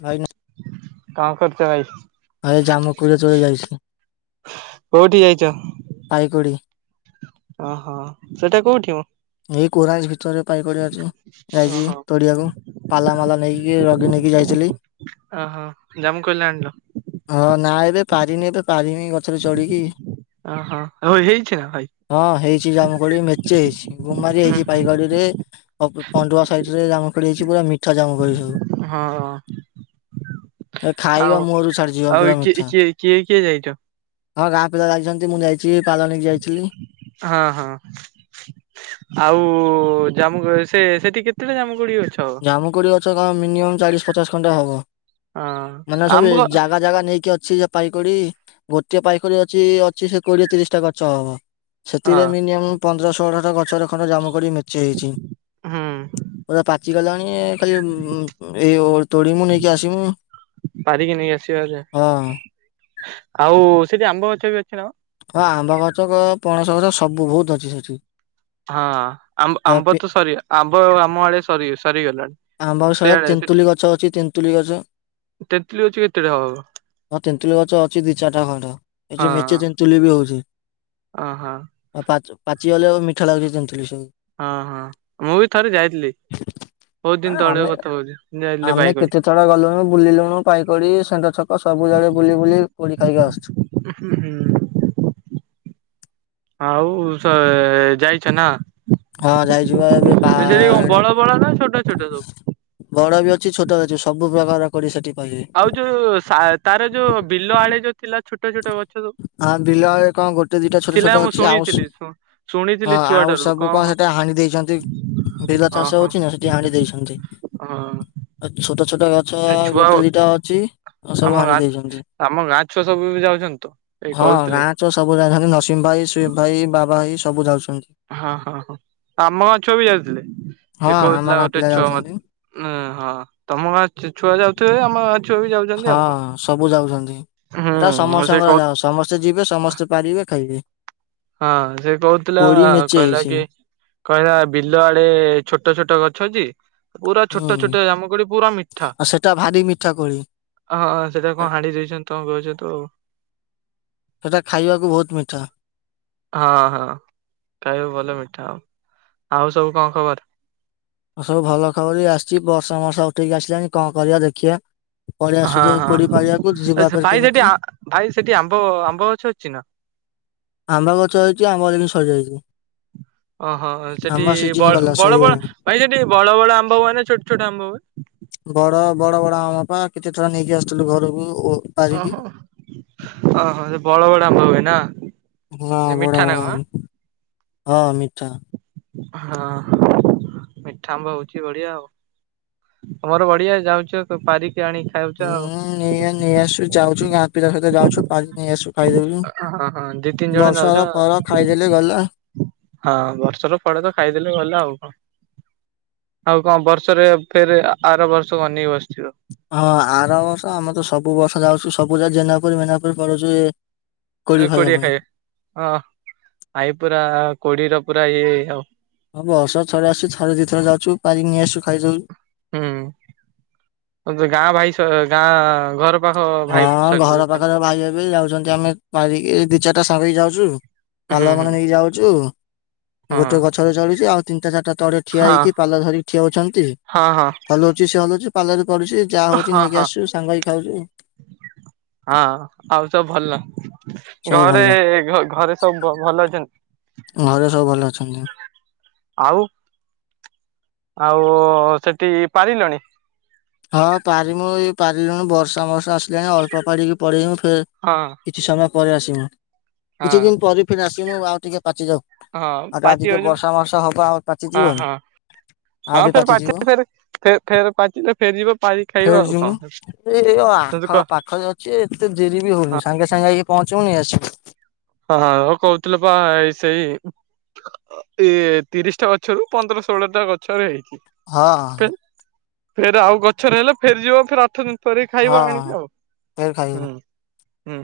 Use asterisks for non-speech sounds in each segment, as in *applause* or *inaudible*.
ଖାଇନୁ କଣ କରୁଚ ଭାଇ? ଜାମୁକୁଳି ତୋଳି ଯାଇଛି କୋଉଠିକି ଯାଇଛ? ପାଇକଡ଼ି। ଓହୋ। ସେଟା କୋଉଠି ମ? ଏଇ କୋରାଜ ଭିତରେ ପାଇକଡି ଅଛି। ଯାଇଛି, ଓହୋ। ତୋଡିଆକୁ ପାଲା ମାଲା ନେଇକି ରଗି ନେଇକି ଯାଇଥିଲି। ଓହୋ। ଜାମୁ କୋଳିଲା ଆଣିଲ? ବେ ପାରିନେଇ ତ ପାରିନେଇ ଗଛରେ ଚଢିକି, ଓହୋ ଆଉ ହେଇଛି ନା ଭାଇ ହଁ ହେଇଛି ଜାମୁକୋଳି ମେଚେ ହେଇଛି। ଗୁମାରି ଉଁ ହେଇଛି ହୁଁ ପାଇଗଡିରେ, ପ-ପଣ୍ଡୁଆ ସାଇଡରେ ଜାମୁ କୋଳି ହେଇଛି ପୁରା ମିଠା ଜାମୁ କୋଳି ସବୁ। ହଁ। ଏ ଖାଇବା ଆଉ ମୁହଁରୁ ଛାଡିଯିବ ପୁରା ଆଉ ମିଠା କିଏ କିଏ କିଏ କିଏ ଯାଇଚ? ହଁ ଗାଁ ପିଲା ଯାଇଛନ୍ତି ମୁଁ ଯାଇଛି ପାଲ ନେଇକି ଯାଇଥିଲି। ହଁ ହଁ ଆଉ ଜାମୁକୋଳି, ସେ ସେଠି କେତେଟା ଜାମୁକୋଳି ଅ ଜାମୁକୋଡି ଗଛ କଣ ମିନିମମ୍ ଚାଳିଶ ପଚାଶ ଖଣ୍ଡେ ହବ। ହଁ ମାନେ ସବୁ ଆମ୍ବ ଜା ଜାଗା ଜାଗା ନେଇକି ଅ ଅଛି ଯେ ପାଇକୋଡି, ଗୋଟିଏ ପାଇକଡି ଅଛି ଅଛି ସେ କୋଡିଏ ତିରିଶଟା ଗଛ ହବ। ସେଥିରେ ହଁ ମିନିୟମ୍ ପନ୍ଦରଶହଟା ତ ଗଛରେ ଖଣ୍ଡେ ଜାମୁକୋଡି ମେଚେ ହେଇଛି। ହୁଁ ପୁରା ପାଚି ଗଲାଣି ଏ ମୁଁ-ମୁଁ ଏଇ ତୋଡିମୁ ନେଇକି ଆସିମୁ। ପାରିକି ନେଇ ଆସିବା ହେରି ଆଉ। ହଁ। ଆଉ ସେଠି ଆମ୍ବ ଗଛ ବି ଅଛି ନା କଣ? ହଁ ଆମ୍ବ ଗଛ କ ପଣସ ଗଛ ସବୁ ବହୁତ ଅଛି ସେଠି। ହଁ ଆମ୍ୱ ଆ ଆମ୍ବ ପି ତ ସରି ଆମ୍ବ ଆମ ଆଡେ ସରି ସରିଗଲାଣି। ଆମ୍ୱ ଆଉ ସରି ସେଆଡେ ସେଠି ତେନ୍ତୁଲି ଗଛ ଅଛି ତେନ୍ତୁଲି ଗଛ। ତେନ୍ତୁଳି ଗଛ କେତେଟା ହବ ହଁ ତେନ୍ତୁଲି ଗଛ ଅଛି ଦୁଇ ଚାରିଟା ଖଣ୍ଡେ, ଏଠି ମେଚେ ତେନ୍ତୁଲି ବି ହଉଛି। ଓହୋ। ଆଉ ପାଚି ପାଚିଗଲେ ଆଉ ମିଠା ଲାଗୁଛି ତେନ୍ତୁଲି ସବୁ। ହଁ ହଁ ମୁଁ ବି ଥରେ ଯାଇଥିଲି। କିଛିଦିନ ହଁ ଆମେ ତଳିଅ କଥା କହୁଛି। ଯାଇଥିଲି ଆମେ ବାଇକ କରି। କେତେଥଳ ଗଲୁଣୁ ବୁଲିଲୁଣୁ ପାଇକଡି, ଷେଣ୍ଢ ଛକ, ସବୁ ଜାଡେ ବୁଲି ବୁଲି କୋଳି ଖାଇକି ଆସୁଛୁ। ହୁଁ ହୁଁ। ଆଉ ସେ ଯାଇଚ ନା? ହଁ ଯାଇଚି ପା ଏବେ ସେଠି କଣ ପା-ପାଣି ବଡ ବଡ ନା ଛୋଟ ଛୋଟ ସବୁ? ବଡ ବି ଅ ଅଛି ଛୋଟ ଅଛି ସବୁ ପ୍ରକାର କୋଡ଼ି ସେଠି। ପାଇବେ। ଆଉ ଯୋଉ ସା ତାର ଯୋଉ ବିଲ ଆଡେ ଯୋଉ ଥିଲା ଛୋଟ ଛୋଟ ଗ ହଁ ବିଲ କଣ ଆଡ଼େ କଣ ଗୋଟେ ଦିଟା ଛୋଟ ଥିଲା ଛୋଟ ମୁଁ ଅଛି, ଆଉ ସ ଶୁଣିଥିଲି। ହଁ ଶୁଣିଥିଲି ଆଉ ଛୁଆଠାରୁ ସବୁ କଣ ସେଟା ହାଣି ଦେଇଛନ୍ତି। ବିଲ ଚାଷ ଓହୋ ହଉଛି ନା ସେଠି ହାଣି ଦେଇଛନ୍ତି। ଆ ଛୋ ଛୋଟ ଛୋଟ ଗଛ ହଁ ଛୁଆ ଗୋଟେ ଦିଟା ଅଛି ଆଉ ସବୁ ଆମ ହାଣି ଗାଁ ଦେଇଛନ୍ତି। ଆମ ଗାଁ ଛୁଆ ସବୁ ବି ଯାଉଛନ୍ତି ତ। ଏଇ ହଁ କହୁଥିଲେ ଗାଁ ଛୁଆ ସବୁରା ଯାଉଛନ୍ତି। ନସିମ ଭାଇ, ସୁଇପ ଭାଇ, ବାବା ଭାଇ, ସବୁ ଯାଉଛ ହଁ ହଁ ହଁ ଆମ ଗାଁ ଛୁଅ ବି ଯାଇଥିଲେ। ହଁ ଆମ ଦେଖଉଥିଲା ଗାଁ ଗୋଟେ ପିଲା ଛୁଆ ମତେ ଯାଉଛନ୍ତି। ନାଇ ହଁ ତମ ଗାଁ ଚ-ଛୁଆ ଯାଉଥିବେ ଆମ ଗାଁ ଛୁଆ ବି ଯାଉଛନ୍ତି ହଁ ଆଉ କଣ। ସବୁ ଯାଉଛନ୍ତି। ଏଟା ହୁଁ ସେ ସମସ୍ତଙ୍କର କହୁ ଯାଅ ସମସ୍ତେ ଯିବେ ସମସ୍ତେ ପାରିବେ ଖାଇବେ। ହଁ ସେ କହୁଥିଲା କୋଳି ମେଞ୍ଚେ କହିଲା ହେଇଛି। କି କହିଲା ବିଲ ଆଡେ ଛୋଟ ଛୋଟ ଗଛ ଅଛି। ପୁରା ହୁଁ ଛୋଟ ଛୋଟ ଜାମକୋଳି ପୁରା ମିଠା। ଆଉ ସେଟା ଭାରି ମିଠା କୋଳି ଅ ଅ ସେଇଟା କଣ ହାଡି ଦେଇଛନ୍ତି ତମେ କହୁଚ ତ ଆଉ। ସେଟା ଖାଇବାକୁ ବହୁତ୍ ମିଠା। ହଁ ହଁ ଖାଇବ ଭଲ ମିଠା ଆଉ ଆଉ ସବୁ କଣ ଖବର। ଆ ସବୁ ଭଲ ଖବର ବି ଆସିଛି ବର୍ଷ ମର୍ଷା ଉଠେଇକି ଆସିଲାଣି କଣ କରିବା ଦେଖିଆ। ପଳି ଆସିଛୁ ହଁ ତ ହଁ ପୁରୀ ଦେଖିବାକୁ ଯିବା ଆଚ୍ଛା ପେରେ ଭାଇ ସେଠି କେମିତି? ଆ ଭାଇ ସେଠି ଆମ୍ବ ଆମ୍ବ ଗଛ ଅଛି ନା? ଆମ୍ବ ଗଛ ହେଇଛି ଆମ୍ବ କିନ୍ତୁ ସରିଯାଇଛି। ଓହୋ ଆମ୍ବ ସେଠି ସିଜିନ ବ ଗଲା ବଡ ସରିଗଲାଣି ବଡ ଭାଇ ସେଠି ବଡ ବଡ ଆମ୍ବ ହୁଏ ନା ଛୋଟ ଛୋଟ ଆମ୍ବ ହୁଏ। ବଡ ବଡ ବଡ ବଡ ଆମ୍ବ ପା କେତେ ଥର ନେଇକି ଆସିଥିଲୁ ଘରକୁ। ଓ ପାରିକି ଓହୋ ଓହୋ ସେ ବଡ ବଡ ଆମ୍ବ ହୁଏ ନା। ହଁ ଏ ବଡ଼ ମିଠା ନା ବଡ଼ କଣ ଆମ ହଁ ମିଠା। ହଁ ମିଠା ଆମ୍ବ ହଉଛି ବଢିଆ ଆଉ। ତମର ବଢିଆ ଯାଉଛ ପାରିି ହୁଁ ନେଇଆ ନେଇ ଆସଛୁ ଯାଉଛୁ ଗାଁ ପିଲା ଙ୍କ ସହିତ ଯାଉଛୁ ପାରି ନେଇ ଆସଛୁ। ହଁ ହଁ ଦି ତିନି ଜଣ ଯାଉଛ ଫର ଖାଇଦେଲେ ଗଲା। ଆଉ। ହଁ ବର୍ଷର ଫଳ ତ ଖାଇଦେଲେ ଗଲା ଆଉ କଣ। ଆଉ କଣ ବର୍ଷରେ ଫେର ଆର ବର୍ଷ ବନେଇକି ବସିଥିବ। ହଁ ଆର ବର୍ଷ ଆମ ତ ସବୁ ବର୍ଷ ଯାଉଚୁ ସବୁ ଯା ଜେନାପୁରୁ ମେନାପୁରୁ ପଡୁଛି। ନା କୋଡିଏ ଖାଏ ହଁ ଆଈ ପୁରା କୋଡିର ପୁରା ଇଏ ଆଉ। ହଁ ବସ ଥରେ ଆସୁଛି ଥରେ ଦି ଥରେ ଯାଉଛୁ ପାରିକି ନେଇ ଆସୁଚୁ ଖାଇଦେଉଚୂ। ହୁଁ ଗାଁ ଭାଇ ସ ଗାଁ ଘର ପାଖ ହଁ ଭାଇ ସରି ଘର ହୁଁ ପାଖରେ ଭାଇ ହେବେ ଯାଉଛନ୍ତି। ଆମେ ପାରିକି ଦି ଚାରିଟା ସାଙ୍ଗ ହେଇ ଯାଉଛୁ ହୁଁ ପାଲ ହଁ। ମାନେ ନେଇକି ଯାଉଛୁ। ଗୋଟେ ଗଛରେ ଚଡିଛି ଆଉ ତିନିଟା ଚାରିଟା ତଳେ ଠିଆ ହଁ ହେଇକି ପାର୍ଲାର ଧରିକି ଠିଆ ହୋଇଛନ୍ତି ହଁ ହଁ ହଲଉଛି ସେ ହଲଉଛି ସେ ପାଲରେ କରୁଛି ଯାହା ହଉଛି ହଁ ନେଇକି ହଁ ଆସୁଛୁ ସାଙ୍ଗଇ ଖାଉଛୁ। ହଁ ଆଉ ସବୁ ଭଲ? ସବୁ ଘରେ ଭଲ। ଘରେ ସବୁ ଭଲ ଅଛନ୍ତି। ଘରେ ସବୁ ଭଲ ଅଛନ୍ତି। ଆଉ ଆଉ ସେଠି ପାରିଲଣି? ହଁ ପାରମୁ ଏ ପାରିଲୁଣି ବର୍ଷା ବର୍ଷ ଆସିଲାଣି ଅଳ୍ପ ପାଡିକି ପଡେଇମୁ। ଫ ହଁ କିଛି ସମୟ ପରେ ଆସି ମୁଁ ହଁ କିଛି ଦିନ ପରେ ଫେରେ ଆସି ମି ଆଉ ଟିକେ ପାଚି ଯାଉ ହଁ ଆ ପାଚି ଆଜି ଯେ ଯାଉଛୁ ବର୍ଷା ମର୍ଷା ହବ ଆମର ପାଚୀ ହଁ ଜୀବନି। ହଁ ହଁ ଫେରେ ପାଚିଲେ ଫେର ଫେର ପାଚିଲେ ଫେରି ଯିବ। ଫେରେ ଯିମୁଁ ଏ ର ଆଖ କହ ପାଖରେ ଅଛି ଏତେ ଦେରି ବି ହଁ ହଉନି ସାଙ୍ଗେ ସାଙ୍ଗେ ହେଇ ପହଞ୍ଚ ପୁଣି ଆସିବୁ। ହଁ ଆଉ କହୁଥିଲ ବା ଏଇ ସେଇ ଇ ତିରିଶଟା ଗଛରୁ ପନ୍ଦର ଷୋହଳ ଟା ଗଛରେ ହେଇ ହଁ। ଫେରେ ଆଉ ଗଛରେହଲେ ଫେରିଯିବ ଫେରେ ଆଠ ଦିନ ପରେ କରିକି ହଁ ଖାଇବ ଆଣିକି ଆଉ ଫେର ଖାଇବୁ ହୁଁ। ହୁଁ।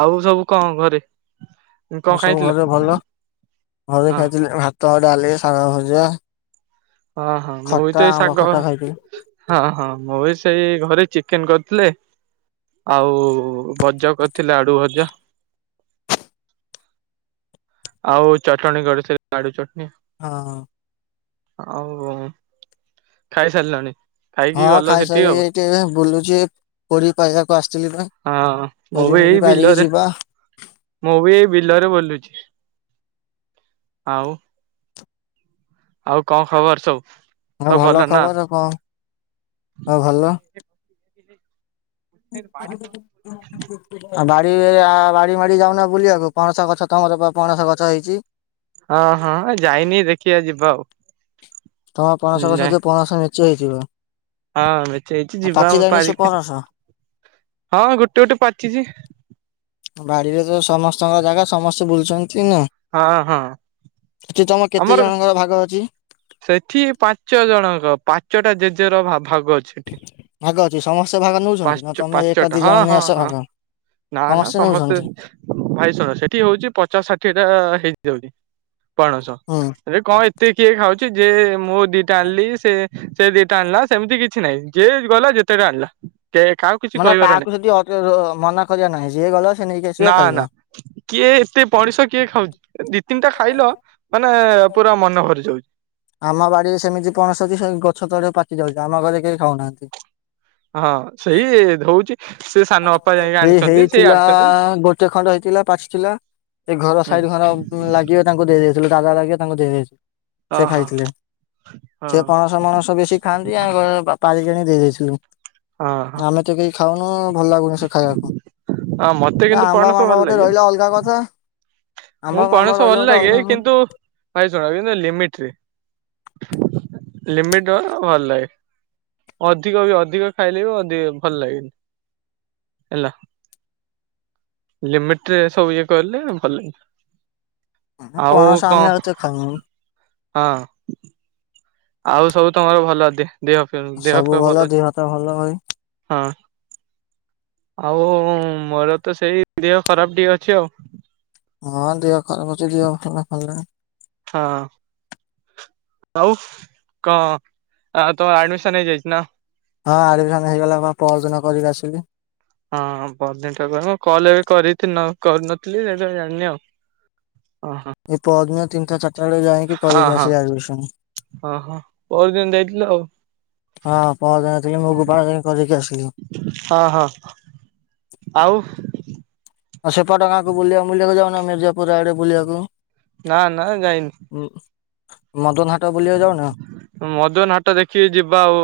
ଆଉ ସବୁ କଣ ଘରେ? କଣ ମୁଁ ସବୁ ଖାଇଥିଲ ଘରେ ଭଲ ଘରେ ହଁ ଖାଇଥିଲି ଭାତ, ଡାଲି, ସାଗ ଭଜା। ହଁ ହଁ ମୁଁ ବି ଖଟା ତ ଏଇ ଆମ୍ବ ଶାଗ ଖଟା ଖାଇଥିଲି ହଁ ହଁ ମୁଁ ବି ସେଇ ଘରେ ଚିକେନ କରି ଥିଲେ ଆଉ ଭଜା କରିଥିଲେ ଆଡୁ ଭଜା। *inaudible* ଆଉ ଚଟଣି କରିଥିଲେ ଆଳୁ ଚଟଣି। ହଁ। ଆଉ ଖାଇସାରିଲାଣି? ହଁ ଖାଇସାରିକି ଏଠିରେ ବୁଲୁଛି ପୂରି। *unintelligible* ହଁ ମୁଁ ବି ଏଇ ପାରିକି ବିଲରେ ଯିବା ମୁଁ ବି ଏଇ ବିଲରେ ବୁଲୁଛି। ଆଉ ଆଉ କଣ ଖବର ସବୁ? ହଉ ସବୁ ଭଲ ନା? ଖବ କଣ ହଁ ଭଲ? ଆଉ ବାଡ଼ିରେ ଆ ବାଡ଼ି ମାଡ଼ି ଯାଉନା ବୁଲିବାକୁ ପଣସ ଗଛ ତମର ପଣସ ଗଛ ହେଇଛି। ହଁ ହଁ ଯାଇନି ଦେଖିବା ଯିବା ଆଉ। ତମର ପଣଷ ନାଇଁ ଗଛରେ ପଣଷ ମେଞ୍ଚେ ହେଇଥିବ। ହଁ ମେଞ୍ଚେ ହେଇଚି ଯିବା ଆଉ ପାଚିଲାଣି ସେ ପାରିବା। ପଣସ। ହଁ ଗୋଟେ ଗୋଟେ ପାଚିଛି। ବାଡିରେ ତ ସମସ୍ତଙ୍କ ଜାଗା ସମସ୍ତେ ବୁଲୁଛନ୍ତି। ନା ହଁ ହଁ। ସେଠି ତମ କେତେ ଆମର ଜଣଙ୍କର ଭାଗ ଅଛି। ସେଠି ପାଞ୍ଚ ଜଣଙ୍କ ପାଞ୍ଚଟା ଜେଜେର ଭା ଅଛି ଏଠି ଭାଗ ଅଛି ସମସ୍ତେ ଭାଗ ନଉଛନ୍ତି ନା ତମେ ଏକ ଦି ପା-ପାଞ୍ଚଟା ହଁ ଜଣ ନେଇ ହଁ ଆସ ହଁ। ଭାଗ ନା ନା ସମସ୍ତେ ଭାଇଶରା ସେଠି ହଉଛି ପଚାଶ ଷାଠିଏ ଟା ହେଇଯାଉଚି। ପାଣସ ହୁଁ ରେ କଣ ଏତେ କିଏ ଖାଉଛି ଯେ ମୋ ଦିଟା ଆଣିଲି ସେ ସେ ଦିଟା ଆଣିଲା ସେମିତି କିଛି ନାହିଁ ଯିଏ ଗଲା ଯେତେଟା ଆଣିଲା। କେ କାହାକୁ କିଛି ମାନେ କହିବାର ନାହିଁ। କାହାକୁ ସେଠି ଅଧ ମନା କରିବାର ନାହିଁ ଯିଏ ଗ ନା ନା କିଏ ଏତେ ପଣିସ କିଏ ଖାଉଛି ଦି ତିନିଟା ଖାଇଲ ମାନେ ପୁରା ମନ ଭରି ଯାଉଛି ଆମ ବାଡିରେ ସେମିତି ପଣସ ଅଛି ସେଇ ଗଛ ତଳେ ପାଚି ଯାଉଛି ଆମ ଘରେ କେହି ଖାଉନାହାନ୍ତି। ହଁ ସେଇ ଧଉଛି ସେ ସାନ ବାପା ଯାଇକି ଏ ଆଣିଛନ୍ତି ସେ ହେଇଥିଲା ଆଣିଛନ୍ତି। ଗୋଟେ ଖଣ୍ଡ ହେଇଥିଲା ପାଚି ଥିଲା।। ସେ ଘର ହୁଁ ସାଇଡ ଘର ଲାଗିବେ ତାଙ୍କୁ ଦେଇ ଦେଇେଇଥିଲୁ ଦାଦା ଲାଗିବେ ତାଙ୍କୁ ଦେଇ ଦେଇଥିଲୁ। ସେ ଓହୋ ଖାଇଥିଲେ। ହଁ ସେ ପଣସ ମଣସ ବେଶୀ ଖାଆନ୍ତି ଆ ବାପା ଆଜି ଜଣେ ଦେଇ ଦେଇଥିଲୁ ହଁ ଆମେ ତ କେଇ ଖାଉନୁ ଭଲ ଲାଗୁନି ସେ ଖାଇବାକୁ, ହଁ ମତେ ଆରେ କିନ୍ତୁ ଆମ୍ବ ପଣସ ମାମ୍ବ ଭଲ ଗୋଟେ ଲାଗେ ଧଇଲ ଅଲଗା କଥା ଆମ୍ବ ମୁଁ ମାମ୍ବ ପଣସ ରହିଲା ଭଲ ଗୋଟେ ଲାଗେ ଅଲଗା କିନ୍ତୁ ଭାଇ ଶୁଣ ଲିମିଟରେ। ଲିମିଟର ଭଲ ଲାଗେ। ଅଧିକ ବି ଅଧିକ ଖାଇଲେ ବି ଅଦି ଭଲ ଲାଗନି। ହେଲା, ଲିମିଟରେ ସବୁ ଇଏ କିରିଲେ ଭଲ। ଆଉ ପଣସ କଣ ଆମେ ଏତେ ଖାଉନୁ ହଁ। ଆଉ ସବୁ ତମର ଭଲ ଦେ ଦେହ ଫିଅ ଦେହ ସବୁ ଫିଅ ଭଲ ଅଛି? ଦେହ ହାତ ଭଲ ଭାଇ ହଁ। ଆଉ ମୋର ତ ସେଇ ଦେହ ଖରାପ ଟିକେ ଅଛି ଆଉ ହଁ ଦିଅ ଖରାପ ଅଛି ଯାଉଥିଲେ ଫଲେ ହଁ। ଆଉ କଣ ଅ ତମ ଆଡମିସନ ହେଇ ଯାଇଛି ନା? ହଁ ଆଡମିସନ ହେଇଗଲା ପା ପରଦିନ କରିକି ଆସିଲି। ହଁ ବଦିନଟ ମୁଁ କଲ ଏ କରିଥିଲ କରିୁନଥିଲି ଏବେ ଜାଣିନି ଆଉ ହଁ ଏ ପରଦିନ ତିନ ଟା ଚାର ତାହେଲେ ଯାଇକି ହଁ କରିକି ହଁ ଆସିବି ଆଡ଼ମିସନ। ଓହୋ ପରଦିନ ଯାଇଥିଲ ଆଉ ହଁ ପହର ଦିନଥିଲି ମୁଁ ଗୋପାର ଦିନ କରିକି ଆସିଲି। ହଁ ହଁ ଆଉ? ଆଉ ସେପଟ ଗାଁକୁ ବୁଲିବା ମୁଲିବାକୁ ଯାଉନ ମ ମିର୍ଜାପୁର ଆଡେ ବୁଲିବାକୁ। ନା ନା ଯାଇନି। ମଦନ ହାଟ ବୁଲିବାକୁ ଯାଉନ? ମଦନ ହାଟ ଦେଖିକି ଯିବା ଆଉ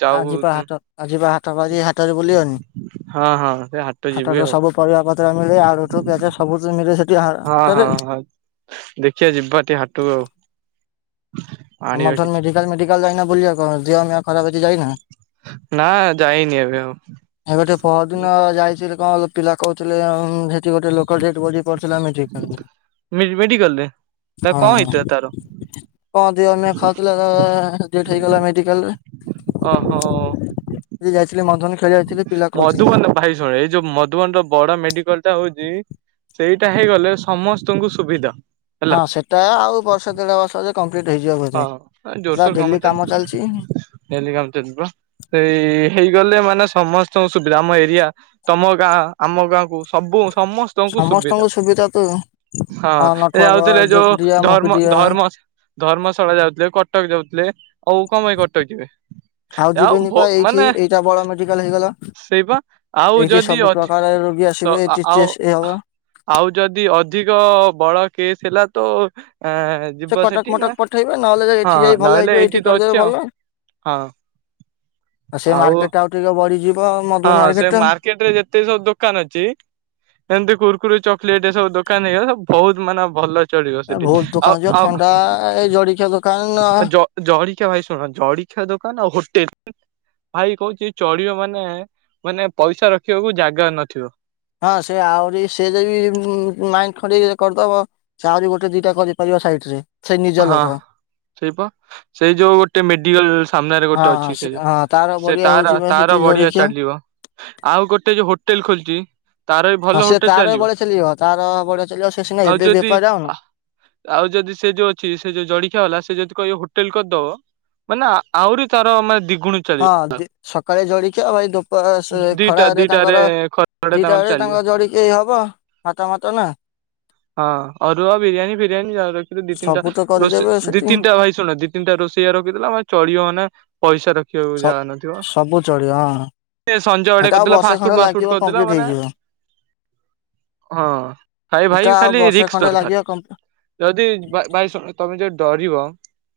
ଯାଉ ଆଜିିବା ହାଟ, ଆଜିିବା ହାଟ ବାର ହାଟରେ ବୁଲିିବାନି। ହଁ ହଁ ସେ ହାଟ ଯିବି ହଠାତ ଆଉ ସବୁ ପରିବା କ ତ ମିଳେ ଆଳୁଟୁ ପିଆଜ ସବୁ ତ ମିଳେ ସେଠି ହଁ ହାଟରେ। ହଁ ହଁ ଦେଖିବା ଯିବା ଟିକେ ହାଟକୁ ଆଉ ଆମ ଆଣିବା ଧର କିଛି ମେଡିକାଲ, ମେଡିକାଲ ଯାଇନା ବୁଲିବାକୁ ଦେହ ମିଆଁ ଖରାପ ହେଇଛି ଯାଇନା? ନା ଯାଇନି ଏବେ ଆଉ ଏବଟେ ପଦିନ ଯାଇଥିଲୁ କଣ ପିଲା କହୁଥିଲେ, ସେଠି ଗୋଟେ ଲୋକାଲ ଡେଡବଡି କରିଥିଲା ମ୍ୟାଜିକ, ମେଡିକାଲରେ ତା କଣ ହେଇଥିଲା ତାର ହଁ ଯ ଆମେ ଖାଉଥିଲା, ଡେଥ ହେଇଗଲା ମେଡିକାଲ ରେ। ଓ ହୋ ହ ମନ ଧୋ *unintelligible* ମଧୁବନ ଭାଇ ଶୁଣ, ଏଇ ଯୋଉ ମଧୁବନ ର ବଡ ମେଡିକାଲ ଟା ହଉଛି ସେଇ ଟା ହେଇଗଲେ ସମସ୍ତଙ୍କୁ ସୁବିଧା ହେଲା ହଁ ସେଟା ଆଉ ବର୍ଷ ଦେଢ ବର୍ଷ ଯ ହଁ ଜୋରସୋର କାମ ଚାଲିଛି ଡେଲି କମ ଚାଲିବ। ସେଇ ହେଇଗଲେ ମାନେ ସମସ୍ତଙ୍କୁ ସୁବିଧା ଆମ ଏରିଆ ତମ ଗାଁ ଆମ ଗାଁକୁ ସବୁ ସମସ୍ତଙ୍କୁ ସୁବିଧା। ହଁ ଅ ଏ ନଠୁଆବ ଯାଉଥିଲେ ଯୋଉ ଯୋଗଡିଆ ଧର୍ମ, ମୁକୁଡିଆ ଧର୍ମ ଧର୍ମଶାଳା ଯାଉଥିଲେ, କଟକ ଯାଉଥିଲେ, ଆଉ କଣ ପାଇଁ କଟକ ଯିବେ? ଆଉ ଯିବେନିପା ଏଇଠି, ଏଇଟା ବଡ ମେଡିକାଲ ହେଇଗଲା। ସେଇପା ଆଉ ଏଇଠି ଯଦି ସବୁ ଅ ପ୍ରକାର ରୋଗୀ ଆସିବେ ଏଠି ଆଉ ଟେଷ୍ଟ ଇଏ ହବ ଆଉ ଯଦି ଅଧିକ ବଡ କେସ୍ ହେଲା ତ, ଅ ସେ ଯିବ କଟକ ସେଠି ମଟକ ନା ପଠେଇବେ ନହେଲେ ଯ ହଁ ଏଇଠି ଯାଇ ଭଲ ନହେଲେ ହେଇଯିବ, ଏଇଠି ତ କରିଦେବେ ଅଛି ଆଉ ଭଲ। ହଁ ଆଉ ସେ ମାର୍କେଟ ଟା ଆଉ ଟିକେ ବଢିଯିବ ହଁ ମଧୁବନୀ ସେ ଟା। ମାର୍କେଟ ରେ ଯେତେ ସବୁ ଦୋକାନ ଅଛି, ଏମତି କୁୁରକୁରି ଚକଲେଟ ଏ ସବୁ ଦୋକାନ ଦୋକାନ ହେଇଗଲା, ବହୁତ ମାନେ ଭଲ ଚଳିବ ଏ ସେଠି, ବହୁତ ଦୋକାନ ଯିବ ଆଉ ଆଉ ଥଣ୍ଡା ଏଇ ଜଳଖିଆ ଦୋକାନ ଜରି ଟିକେ ଭାଇ ଶୁଣ ଜଳିଖିଆ ଦୋକାନ ଆଉ ହୋଟେଲ, ଭାଇ କହୁଛି ଚଡିିବ ମାନେ ମାନେ ପଇସା ରଖିବାକୁ ଜାଗା ନଥିବ। ହଁ ସେ ଆହୁରି ସେ ଯ ମାଇଣ୍ଡ ଖଣ୍ଡ କରିଦବ, ସେ ଆହୁରି ଗୋଟେ ଦିଟା କରିପାରିବ। ସାଇଟ୍ ରେ ସେ ନିଜ ହଁ। ଲୋକ ସେଇପା, ସେଇ ଯୋଉ ଗୋଟେ ମେଡିକାଲ ସାମ୍ନରେ ହଁ ଗୋଟେ ହଁ ଅଛି, ସେ ଯୋଉ ହଁ ତାର ସେ ବଢିଆ ତାର, ହଉଛି ବା ତାର ସେଠି ବଢିଆ ଜଳଖିଆ। ଚାଲିବ ଆଉ ଗୋଟେ ଯୋଉ ହୋଟେଲ ଖୋଲିଛି। ତାର ବି ଭଲ ହଁ ସେ ହୋଟେଲ ତାର ଏ ବଳିଆ ଚାଲିବ, ତାର ବଳିଆ ଚାଲିବ, ସେ ସିନା ଆଉ ଏବେ ଯଦି ବେପାର ଡାଉନ୍। ଆଉ ଯଦି ସେ ଯୋଉ ଅଛି ସେ ଯୋଉ ଜଲିଖିଆବାଲା, ସେ ଯଦି କହ ହୋଟେଲ କରିଦବ, ମାନେ ଆହୁରି ତାର ମାନେ ଦି ହଁ ସକାଳେ ଜଳିକିଆ ଆଉ ଭାଇ ଧପ ସେ ଦିଟା ଖରାରେ ଦିଟାରେ ତାଙ୍କର ଖରାଟା ଦିଟା ତାଙ୍କର ବେଳେ ଚାଲିବ। ତାଙ୍କ ଜଡିକି ହବ ହତା ମାତ ନ ହଁ ଅରୁଆ, ବିରିୟାନୀ ଫିରିୟାନୀ, ରଖି ଦି ତିନଟା ସବୁ ତ ରୋଷ କରିଦେବେ ଦିଇ ସେଠି ତିନଟା ଭାଇ ଶୁଣ ଦି ତିନଟା ରୋଷ ସେଇଆ ରଖିଥିଲା, ଆମେ ଚଳିବ ନା ପଇସା ରଖିବାକୁ ସ ଯା ନଥିବ। ସବୁ ଚଳିବ ହଁ ସଞ୍ଜୟ ବଡେ ହେଟା ଆଉ କରିଥିଲା, ବର୍ଷେ ଫାଷ୍ଟଫୁଡ ଖଣ୍ଡେ ଫାଷ୍ଟଫୁଡ ଲାଗିବ କରିଥିଲା କମ୍ପ୍ଲିଟ ମାନେ ହେଇଯିବ। ହଁ ଭାଇ, ସେଟା ଭାଇ ଆଉ ଖାଲି ବର୍ଷେ ରିକ୍ସ ଖଣ୍ଡେ ଦରକାର, ଲାଗିବ କମ୍ପ ଯଦି ତମେ ଯ ଡରିବ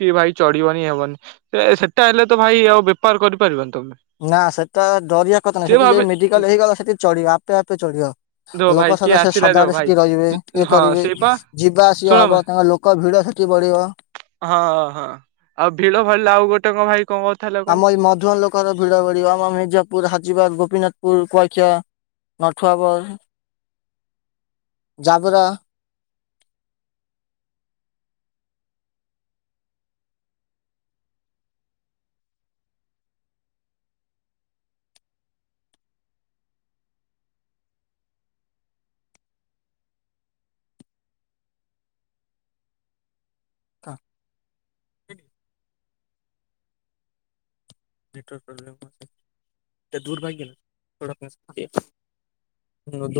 କି ଭାଇ ଚଳିବନି ହେବନି, ସେ ସେଟା ହେଲେ ତ ଭାଇ ଆଉ ବେପାର କରିପାରିବନି। ତମେ। ନା ସେଟା ଡରିବା କଥା ନାହିଁ, ସିଏ ସେଠି ଯ ଭାବେ ମେଡିକାଲ ହେଇଗଲା, ସେଠି ଚଢିବ ଆପେ ଆପେ ଚଢିବ ଦୋ ଭାଇ ଲୋକ ସେ କିଏ ଆସିଲା ଦୋ ସଜାବେେଳେ ଭାଇ ସେଠି ରହିବେ ଇଏ ହଁ କରିବି, ସେଇ ପା ଯିବା ଶୁଣ ଆସିବା ଭାଇ ହବ, ତାଙ୍କ ଲୋକ ଭିଡ ସେଠି ବଢିବ ହଁ, ହଁ, ଆଉ ଭିଡ ଭଲିଲ ଆଉ ଗୋଟେ କଣ ଭାଇ କଣ କହୁଥିଲା କହନି? ଆମ ଏଇ ମଧୁଆ ଲୋକର ଭିଡ ଭଡିବ ଆମ ମିର୍ଜାପୁର ହ ଯିବା ଗୋପୀନାଥପୁର, କୁଆଖିଆ, ନଠୁଆବର ଜାବରା *unintelligible* ନେଟୱାର୍କ ପ୍ରୋବ୍ଲେମ ଅଛି। *unintelligible*